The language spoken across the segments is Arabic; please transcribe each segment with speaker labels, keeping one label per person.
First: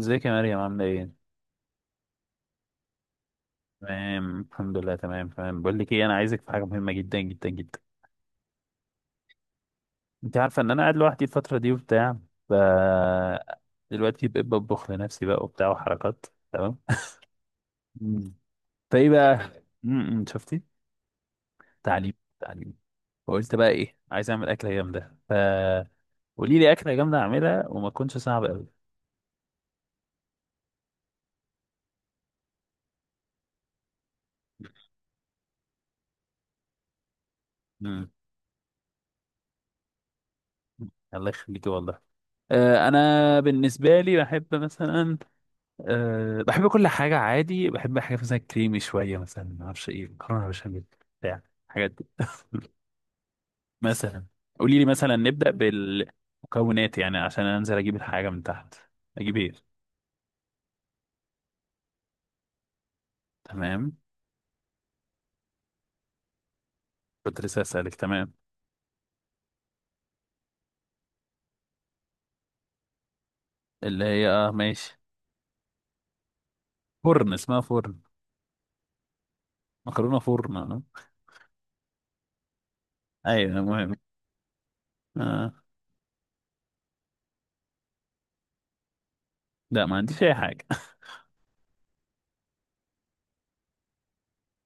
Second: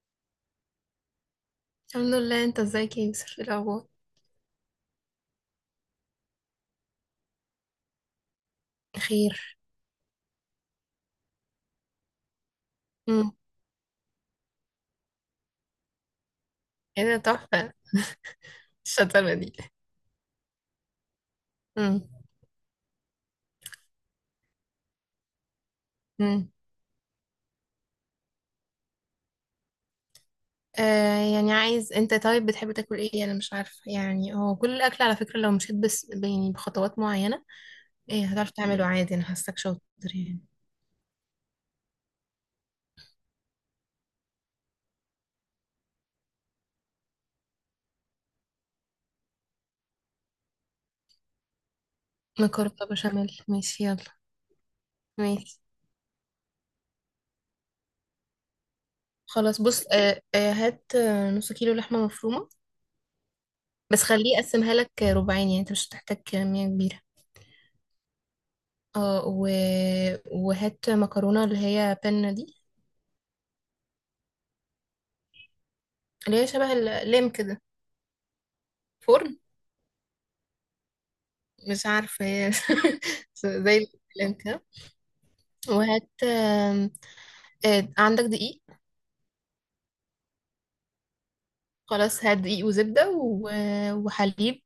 Speaker 1: ازيك يا مريم، عاملة ايه؟
Speaker 2: الحمد لله. انت ازيك يا يوسف؟ ايه الاخبار؟
Speaker 1: تمام الحمد لله، تمام تمام. بقول لك ايه، انا عايزك في حاجة مهمة جدا جدا جدا.
Speaker 2: خير.
Speaker 1: انت عارفة ان انا قاعد لوحدي الفترة دي وبتاع. ف
Speaker 2: امم
Speaker 1: دلوقتي بقيت بطبخ لنفسي بقى وبتاع وحركات. تمام.
Speaker 2: ايه ده؟ تحفه.
Speaker 1: مم. فايه
Speaker 2: الشطاره دي.
Speaker 1: بقى؟ شفتي؟
Speaker 2: امم.
Speaker 1: تعليم تعليم. فقلت بقى ايه، عايز اعمل أكلة جامدة.
Speaker 2: امم.
Speaker 1: قولي لي أكلة جامدة اعملها وما تكونش صعبة قوي.
Speaker 2: آه، يعني عايز. انت طيب بتحب تاكل ايه؟ انا مش عارفه يعني، هو كل الاكل على فكره لو مشيت بس يعني بخطوات معينه.
Speaker 1: امم.
Speaker 2: ايه هتعرف تعمله؟ عادي، انا حاساك شاطر يعني.
Speaker 1: الله يخليكي والله. انا بالنسبه لي بحب مثلا. بحب كل حاجة عادي، بحب حاجات مثلا كريمي شوية، مثلا ما اعرفش ايه، مكرونة بشاميل بتاع الحاجات دي
Speaker 2: مكرونه بشاميل؟ ماشي، يلا.
Speaker 1: مثلا قولي لي، مثلا نبدأ
Speaker 2: ماشي.
Speaker 1: بالمكونات يعني عشان انزل اجيب الحاجة من تحت. اجيب
Speaker 2: خلاص،
Speaker 1: ايه؟
Speaker 2: بص. هات، نص كيلو لحمه مفرومه.
Speaker 1: تمام،
Speaker 2: بس خليه يقسمها لك ربعين، يعني انت مش هتحتاج كميه كبيره.
Speaker 1: كنت لسه اسألك. تمام،
Speaker 2: اه وهات مكرونه اللي هي بنه دي.
Speaker 1: اللي هي اه ماشي.
Speaker 2: اللي هي شبه اللام
Speaker 1: فرن، اسمها
Speaker 2: كده.
Speaker 1: فرن.
Speaker 2: فرن.
Speaker 1: مكرونة فرن آه.
Speaker 2: مش عارفة هي.
Speaker 1: ايوه
Speaker 2: زي
Speaker 1: المهم.
Speaker 2: اللام كده.
Speaker 1: آه.
Speaker 2: وهات عندك دقيق؟
Speaker 1: لا، ما عنديش اي حاجة
Speaker 2: خلاص، هات دقيق وزبدة وحليب.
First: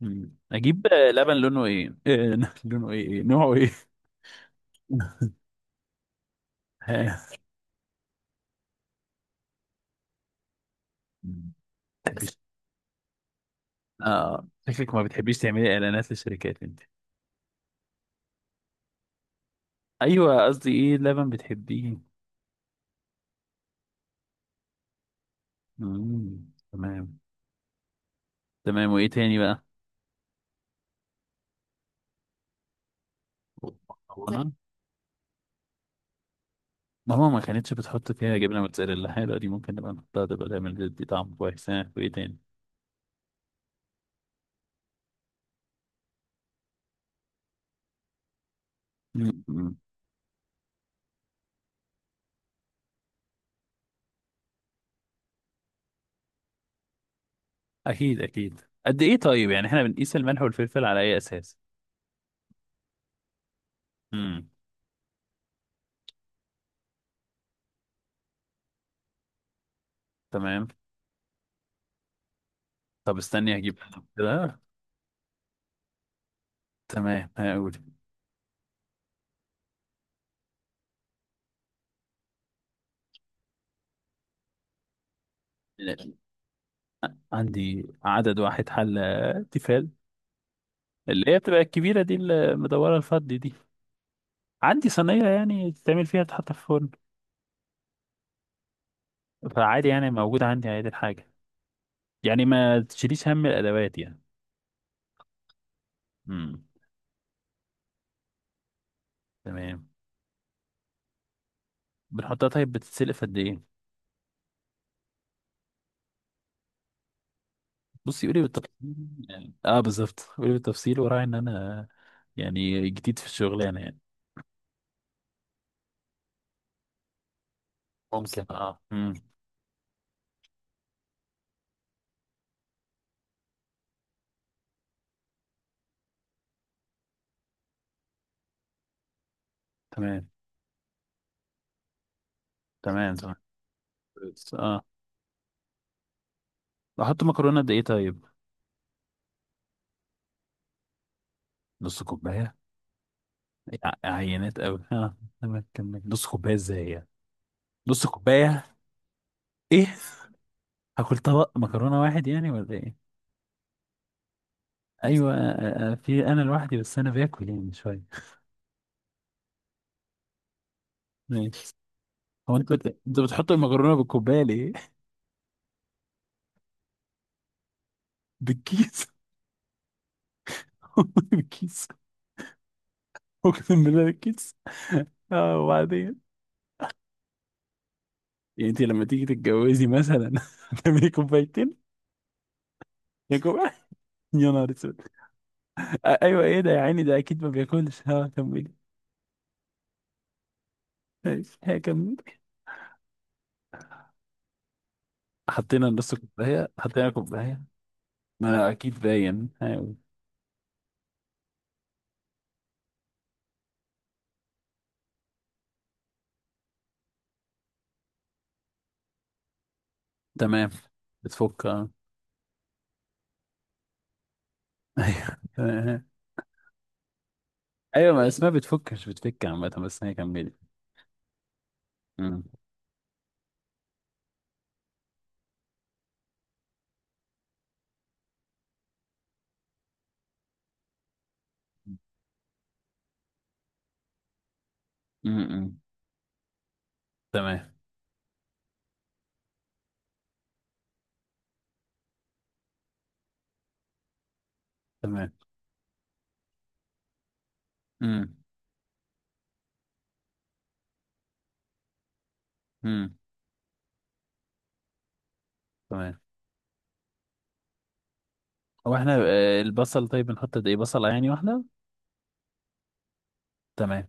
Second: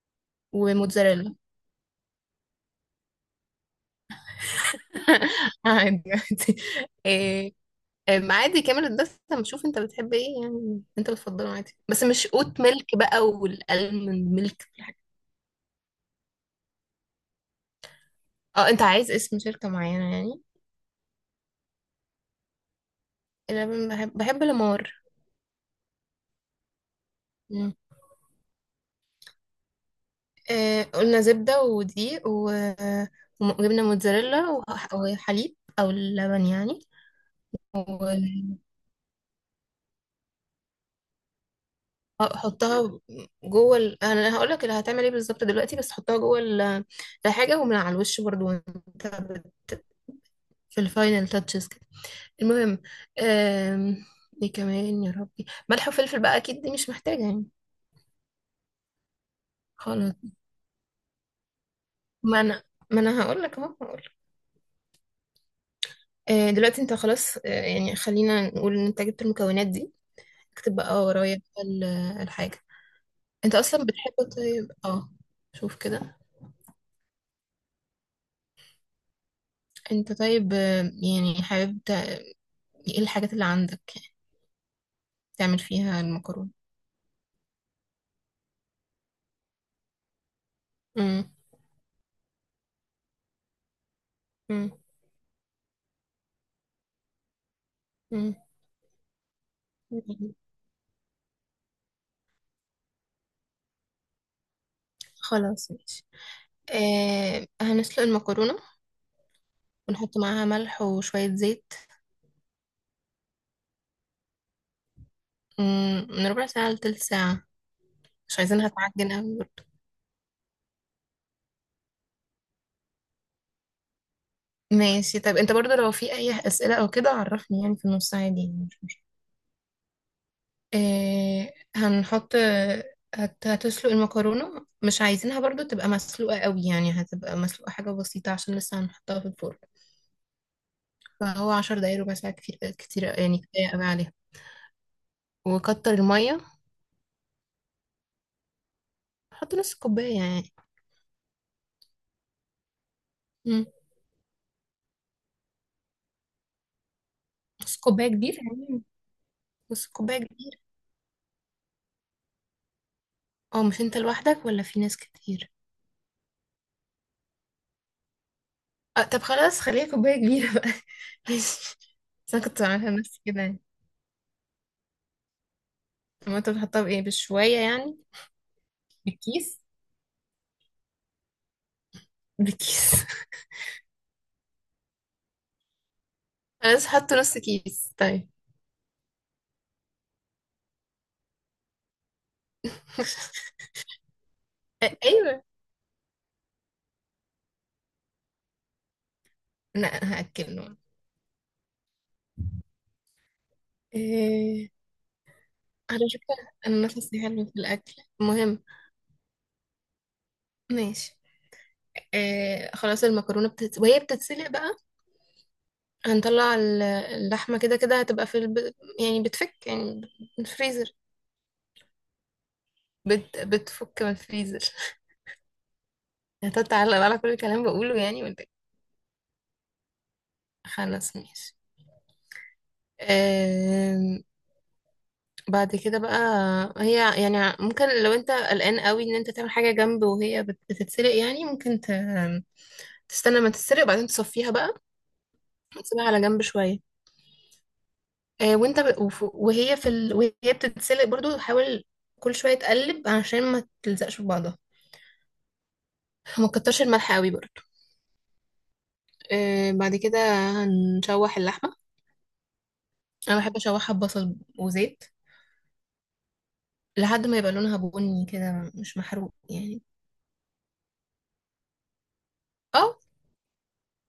Speaker 1: مم. اجيب
Speaker 2: وموتزاريلا.
Speaker 1: لبن لونه ايه، لونه ايه، إيه؟ نوعه ايه؟
Speaker 2: عادي عادي. آه، آم، عادي كامل الدسم. شوف انت بتحب ايه، يعني انت بتفضله عادي، بس مش
Speaker 1: ها.
Speaker 2: اوت ميلك بقى والالمند
Speaker 1: اه،
Speaker 2: ميلك
Speaker 1: شكلك
Speaker 2: والحاجات.
Speaker 1: ما بتحبيش تعملي اعلانات للشركات انت.
Speaker 2: اه، انت عايز اسم شركة معينة يعني؟
Speaker 1: ايوه، قصدي ايه لبن بتحبيه.
Speaker 2: انا بحب الامار.
Speaker 1: مم. تمام تمام. وايه تاني بقى؟
Speaker 2: قلنا زبدة ودقيق وجبنة موتزاريلا
Speaker 1: مكرونه
Speaker 2: وحليب أو اللبن يعني.
Speaker 1: ماما ما كانتش بتحط فيها جبنه موتزاريلا حلوه دي، ممكن نبقى نحطها تبقى تعمل دي طعم كويس. ها وايه تاني؟
Speaker 2: وحطها جوه أنا هقولك اللي هتعمل ايه بالظبط دلوقتي. بس حطها جوه الحاجة، ومن على الوش برضو وانت
Speaker 1: مم. مم.
Speaker 2: في الفاينل تاتشز كده. المهم. آم، ايه كمان يا ربي؟ ملح وفلفل بقى أكيد دي مش محتاجة يعني.
Speaker 1: اكيد اكيد. قد ايه طيب؟ يعني احنا
Speaker 2: خلاص.
Speaker 1: بنقيس الملح والفلفل على اي اساس؟
Speaker 2: ما أنا ما أنا هقولك أهو هقولك.
Speaker 1: امم.
Speaker 2: دلوقتي انت خلاص، يعني خلينا نقول ان انت جبت المكونات دي.
Speaker 1: تمام،
Speaker 2: اكتب بقى ورايا بقى الحاجة.
Speaker 1: طب
Speaker 2: انت
Speaker 1: استني هجيب.
Speaker 2: اصلا بتحب
Speaker 1: كده
Speaker 2: طيب اه. شوف كده.
Speaker 1: تمام، هقول.
Speaker 2: انت طيب، يعني حابب ايه الحاجات اللي عندك يعني تعمل فيها المكرونة؟
Speaker 1: عندي عدد واحد حلة تيفال
Speaker 2: امم.
Speaker 1: اللي هي بتبقى الكبيرة دي، المدورة الفضي دي.
Speaker 2: امم.
Speaker 1: عندي صينية يعني تتعمل فيها، تتحط في الفرن.
Speaker 2: امم.
Speaker 1: فعادي، يعني موجود عندي عادي الحاجة، يعني ما تشيليش هم الأدوات يعني.
Speaker 2: خلاص، ماشي.
Speaker 1: امم.
Speaker 2: آه، هنسلق المكرونة.
Speaker 1: تمام.
Speaker 2: ونحط معاها ملح وشوية زيت.
Speaker 1: بنحطها طيب، بتتسلق في قد إيه؟
Speaker 2: من ربع ساعة لتلت ساعة.
Speaker 1: بصي
Speaker 2: مش
Speaker 1: قولي
Speaker 2: عايزينها
Speaker 1: بالتفصيل.
Speaker 2: تعجن اوي
Speaker 1: يعني،
Speaker 2: برضه.
Speaker 1: اه بالظبط، قولي بالتفصيل وراعي إن أنا يعني جديد في الشغلانة يعني.
Speaker 2: ماشي، طب انت برضه لو في اي اسئلة او كده عرفني يعني في النص، عادي
Speaker 1: ممكن
Speaker 2: يعني مش
Speaker 1: اه
Speaker 2: مشكلة.
Speaker 1: امم.
Speaker 2: هنحط. هتسلق المكرونة. مش عايزينها برضو تبقى مسلوقة قوي، يعني هتبقى مسلوقة حاجة بسيطة عشان لسه هنحطها في الفرن.
Speaker 1: تمام
Speaker 2: فهو 10 دقايق، ربع ساعة كتير كتير
Speaker 1: تمام تمام.
Speaker 2: يعني، كفاية قوي عليها.
Speaker 1: بس، اه.
Speaker 2: وكتر المية.
Speaker 1: احط مكرونه قد ايه طيب؟
Speaker 2: حط نص كوباية يعني.
Speaker 1: نص كوبايه؟
Speaker 2: مم.
Speaker 1: ع- عينات قوي اه. تمام، كمل. نص كوبايه ازاي يعني؟
Speaker 2: نص
Speaker 1: نص
Speaker 2: كوباية كبيرة
Speaker 1: كوبايه؟
Speaker 2: يعني.
Speaker 1: ايه.
Speaker 2: نص كوباية كبيرة.
Speaker 1: هاكل طبق مكرونه واحد يعني ولا ايه؟
Speaker 2: اه، مش انت لوحدك ولا في ناس
Speaker 1: ايوه
Speaker 2: كتير؟
Speaker 1: في انا لوحدي بس انا باكل يعني شويه.
Speaker 2: أه، طب خلاص خليها كوباية كبيرة بقى.
Speaker 1: ماشي.
Speaker 2: ماشي. بس انا
Speaker 1: هو
Speaker 2: كنت
Speaker 1: انت
Speaker 2: عاملها
Speaker 1: بت... انت
Speaker 2: لنفسي كده
Speaker 1: بتحط
Speaker 2: يعني.
Speaker 1: المكرونه بالكوبايه ليه؟
Speaker 2: طب ما انت بتحطها بايه؟ بشوية يعني؟
Speaker 1: بالكيس.
Speaker 2: بكيس.
Speaker 1: بالكيس.
Speaker 2: بكيس.
Speaker 1: اقسم بالله، بالكيس. اه وبعدين،
Speaker 2: انا لسه حاطه نص كيس طيب.
Speaker 1: يعني انت لما تيجي تتجوزي مثلا تعملي كوبايتين، يا كوبايه؟ يا نهار اسود.
Speaker 2: ايوه.
Speaker 1: ايوه ايه ده يا عيني، ده اكيد ما بياكلش. ها كملي.
Speaker 2: لا، انا هاكله.
Speaker 1: ماشي ها كملي.
Speaker 2: إيه...
Speaker 1: حطينا
Speaker 2: على
Speaker 1: نص
Speaker 2: فكره
Speaker 1: كوبايه،
Speaker 2: انا
Speaker 1: حطينا
Speaker 2: نفسي حلو في
Speaker 1: كوبايه.
Speaker 2: الاكل. المهم.
Speaker 1: ما اكيد باين. ايوه
Speaker 2: ماشي. خلاص، المكرونه وهي بتتسلق بقى. هنطلع اللحمه كده كده هتبقى في يعني بتفك يعني من
Speaker 1: تمام،
Speaker 2: الفريزر.
Speaker 1: بتفك اه.
Speaker 2: بتفك من الفريزر.
Speaker 1: ايوه
Speaker 2: هتتعلق على كل الكلام بقوله
Speaker 1: ايوه،
Speaker 2: يعني
Speaker 1: ما
Speaker 2: ولا إيه؟
Speaker 1: اسمها بتفكش، بتفك عامة، بس هي كملت.
Speaker 2: خلاص، ماشي.
Speaker 1: أمم،
Speaker 2: آه، بعد كده بقى، هي يعني ممكن لو انت قلقان قوي ان انت تعمل حاجة جنب وهي بتتسلق، يعني ممكن تستنى ما تتسلق وبعدين تصفيها بقى.
Speaker 1: أمم، أمم.
Speaker 2: وتسيبها على جنب شوية.
Speaker 1: تمام
Speaker 2: وانت وهي في وهي بتتسلق برضو، حاول كل شوية تقلب عشان ما تلزقش في بعضها.
Speaker 1: تمام.
Speaker 2: ما تكترش الملح قوي برضو.
Speaker 1: أمم،
Speaker 2: بعد كده هنشوح اللحمة.
Speaker 1: أمم.
Speaker 2: انا بحب اشوحها ببصل وزيت.
Speaker 1: تمام.
Speaker 2: لحد ما يبقى لونها بني كده،
Speaker 1: هو
Speaker 2: مش
Speaker 1: احنا
Speaker 2: محروق يعني.
Speaker 1: البصل طيب بنحط قد ايه، بصلة يعني واحدة؟
Speaker 2: اه.
Speaker 1: تمام.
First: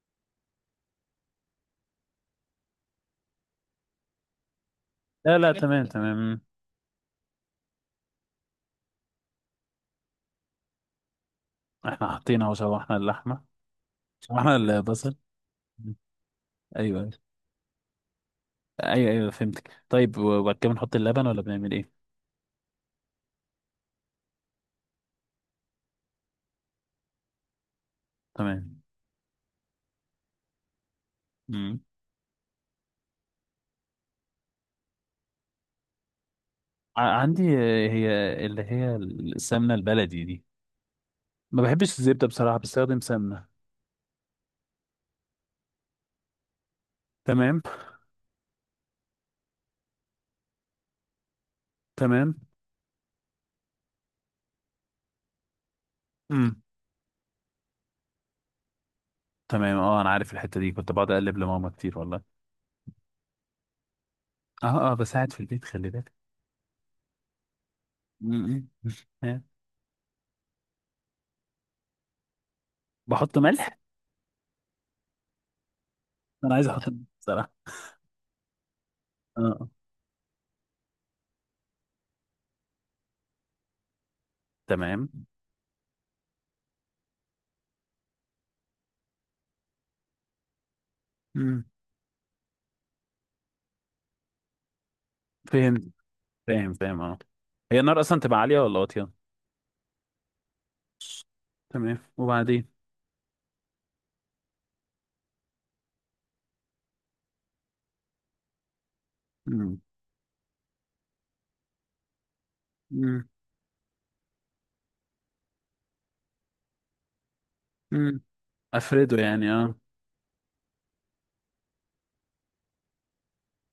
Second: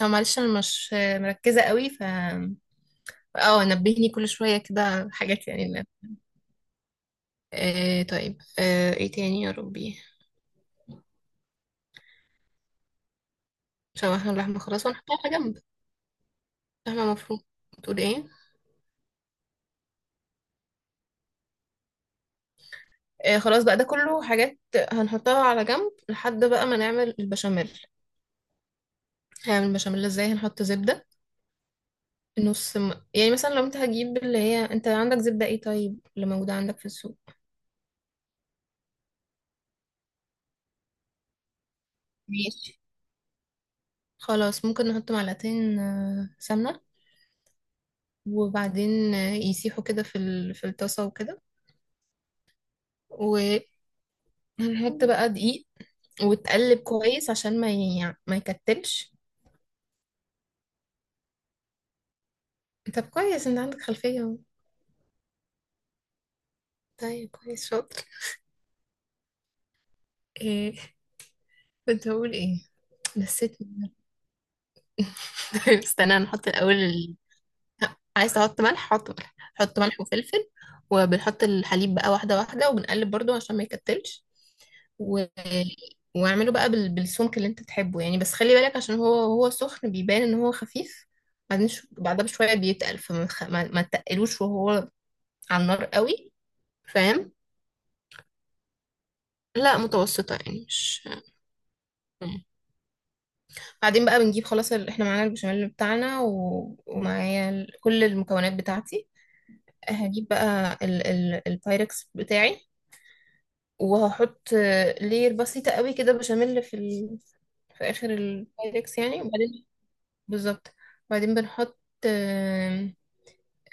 Speaker 2: اه، معلش انا مش مركزة قوي اه نبهني كل شوية كده
Speaker 1: لا
Speaker 2: حاجات
Speaker 1: لا
Speaker 2: يعني اللي.
Speaker 1: تمام تمام. مم.
Speaker 2: آه طيب، ايه تاني يا ربي؟
Speaker 1: احنا حاطين اهو، شوحنا اللحمة،
Speaker 2: شوحنا
Speaker 1: شوحنا
Speaker 2: اللحمة خلاص ونحطها
Speaker 1: البصل.
Speaker 2: على جنب.
Speaker 1: أمم، ايوه
Speaker 2: لحمة مفرومة. بتقول ايه؟
Speaker 1: ايوه ايوه فهمتك. طيب وبعد كده بنحط اللبن ولا بنعمل ايه؟
Speaker 2: آه، خلاص بقى ده كله حاجات هنحطها على جنب لحد بقى ما نعمل البشاميل.
Speaker 1: تمام.
Speaker 2: هنعمل البشاميل ازاي؟ هنحط زبدة.
Speaker 1: أمم.
Speaker 2: نص يعني مثلا لو انت هتجيب اللي هي، انت عندك زبدة ايه طيب اللي موجودة عندك في
Speaker 1: ع-
Speaker 2: السوق؟
Speaker 1: عندي هي اللي هي السمنة البلدي دي. ما بحبش الزبدة بصراحة،
Speaker 2: ماشي.
Speaker 1: بستخدم سمنة.
Speaker 2: خلاص، ممكن نحط معلقتين سمنة.
Speaker 1: تمام
Speaker 2: وبعدين يسيحوا كده في في الطاسة وكده.
Speaker 1: تمام.
Speaker 2: وهنحط بقى دقيق.
Speaker 1: مم.
Speaker 2: وتقلب كويس عشان ما يكتلش.
Speaker 1: تمام اه، انا عارف الحته دي، كنت بقعد اقلب لماما كتير والله.
Speaker 2: طب كويس، انت عندك خلفية اهو.
Speaker 1: اه اه بساعد في البيت خلي بالك.
Speaker 2: طيب كويس، شاطر.
Speaker 1: مم. آه.
Speaker 2: ايه كنت هقول ايه؟
Speaker 1: بحط
Speaker 2: نسيت.
Speaker 1: ملح.
Speaker 2: طيب، استنى نحط
Speaker 1: انا عايز
Speaker 2: الاول
Speaker 1: احط ملح بصراحه.
Speaker 2: عايز تحط ملح؟ حط ملح،
Speaker 1: اه آه.
Speaker 2: حط ملح وفلفل. وبنحط الحليب بقى واحدة واحدة، وبنقلب برضو عشان ما يكتلش.
Speaker 1: تمام.
Speaker 2: و... واعمله بقى بالسمك اللي انت تحبه يعني، بس خلي بالك عشان هو سخن بيبان ان هو خفيف.
Speaker 1: مم.
Speaker 2: بعدين بعدها بشوية بيتقل، فما ما تقلوش وهو على
Speaker 1: فهمت.
Speaker 2: النار قوي.
Speaker 1: فاهم فاهم اه.
Speaker 2: فاهم.
Speaker 1: هي النار اصلا تبقى عاليه ولا واطيه؟
Speaker 2: لا، متوسطة يعني، مش.
Speaker 1: تمام
Speaker 2: مم.
Speaker 1: وبعدين.
Speaker 2: بعدين بقى بنجيب خلاص احنا معانا البشاميل بتاعنا ومعايا كل المكونات بتاعتي.
Speaker 1: مم.
Speaker 2: هجيب بقى البايركس بتاعي.
Speaker 1: مم.
Speaker 2: وهحط لير بسيطة قوي كده بشاميل في في آخر
Speaker 1: مم.
Speaker 2: البايركس
Speaker 1: افرده
Speaker 2: يعني،
Speaker 1: يعني
Speaker 2: وبعدين
Speaker 1: اه.
Speaker 2: بالظبط. وبعدين بنحط آم،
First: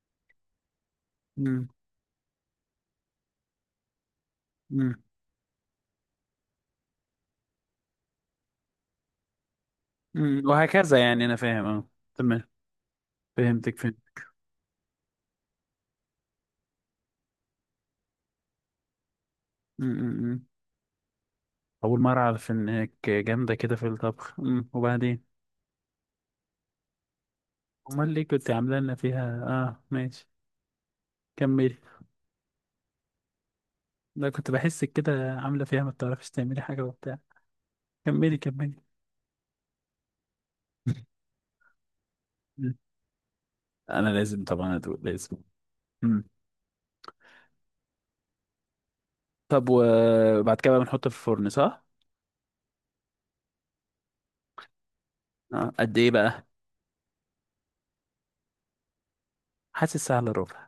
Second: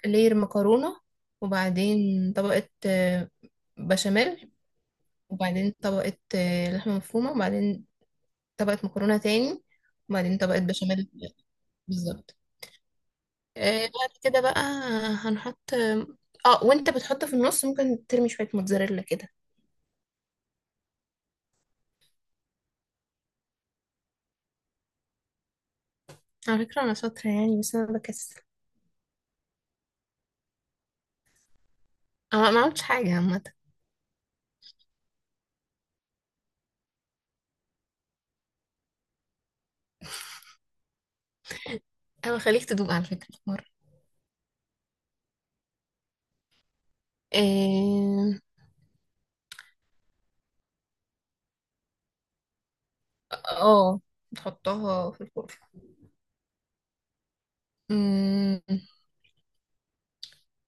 Speaker 2: لير مكرونة.
Speaker 1: مم.
Speaker 2: وبعدين طبقة بشاميل.
Speaker 1: مم.
Speaker 2: وبعدين طبقة لحمة مفرومة، وبعدين طبقة مكرونة تاني، وبعدين
Speaker 1: مم.
Speaker 2: طبقة
Speaker 1: وهكذا
Speaker 2: بشاميل.
Speaker 1: يعني انا فاهم اه.
Speaker 2: بالظبط.
Speaker 1: تمام. فهمتك فهمت.
Speaker 2: بعد كده بقى هنحط. اه، وانت بتحط في النص ممكن ترمي شوية موتزاريلا كده.
Speaker 1: مم. اول مره اعرف انك جامده كده في الطبخ. أمم، وبعدين.
Speaker 2: على فكرة انا شاطرة يعني، بس انا
Speaker 1: امال ليه
Speaker 2: بكسل.
Speaker 1: كنت عامله لنا فيها اه، ماشي كملي.
Speaker 2: انا ما عملتش حاجة عامة.
Speaker 1: لا كنت بحسك كده عاملة فيها ما بتعرفيش تعملي حاجة وبتاع. كملي كملي.
Speaker 2: انا خليك
Speaker 1: مم.
Speaker 2: تدوق على فكرة في مرة.
Speaker 1: انا لازم طبعا ادوق لازم. مم.
Speaker 2: اه.
Speaker 1: طب وبعد كده بقى بنحطه في الفرن صح؟
Speaker 2: آه، بتحطها في الفرن.
Speaker 1: آه. قد ايه بقى؟
Speaker 2: مم،
Speaker 1: حاسس سهل، ربع.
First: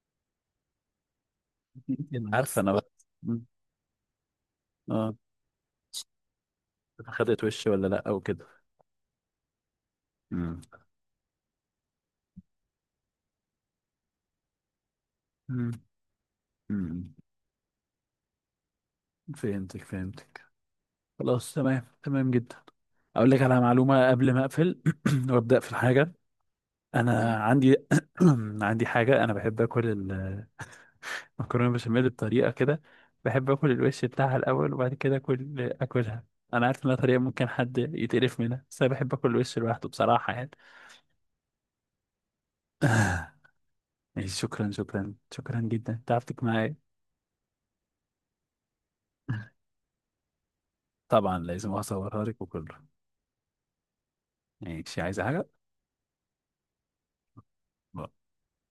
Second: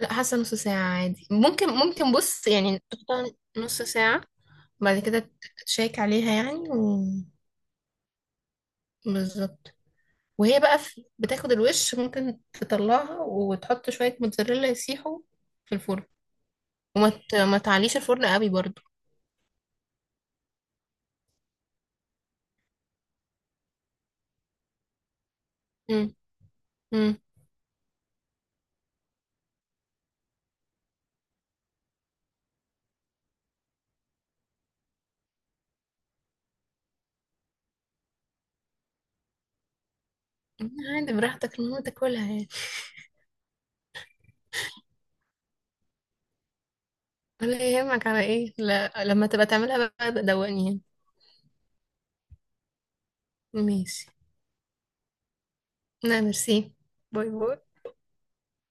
Speaker 2: لا، حاسة نص ساعة عادي، ممكن ممكن
Speaker 1: يلا.
Speaker 2: بص
Speaker 1: عارفه انا
Speaker 2: يعني
Speaker 1: بقى.
Speaker 2: تحطها
Speaker 1: مم.
Speaker 2: نص ساعة. بعد
Speaker 1: اه.
Speaker 2: كده تشيك عليها يعني
Speaker 1: خدت وش ولا لا او كده.
Speaker 2: بالظبط.
Speaker 1: مم.
Speaker 2: وهي بقى بتاخد الوش، ممكن تطلعها وتحط شوية موتزاريلا يسيحوا
Speaker 1: مم.
Speaker 2: في الفرن. وما
Speaker 1: مم.
Speaker 2: ما تعليش الفرن قوي برضو.
Speaker 1: فهمتك فهمتك. خلاص تمام تمام جدا. اقول لك على معلومه قبل ما اقفل وابدا في الحاجه.
Speaker 2: مم. مم.
Speaker 1: انا عندي عندي حاجه انا بحب اكل مكرونه بشاميل بطريقه كده. بحب اكل الوش بتاعها الاول وبعد كده اكل اكلها. انا عارف انها طريقه ممكن حد يتقرف منها، بس انا بحب اكل الوش لوحده بصراحه يعني.
Speaker 2: عادي براحتك، المهم تاكلها يعني.
Speaker 1: آه، ماشي. شكرا شكرا شكرا جدا، تعبتك معايا.
Speaker 2: ولا يهمك على ايه. لا، لما تبقى تعملها بقى دوقني يعني.
Speaker 1: طبعا لازم اصورها لك وكله.
Speaker 2: ماشي.
Speaker 1: ماشي، عايزه حاجه؟
Speaker 2: لا، ميرسي. باي باي.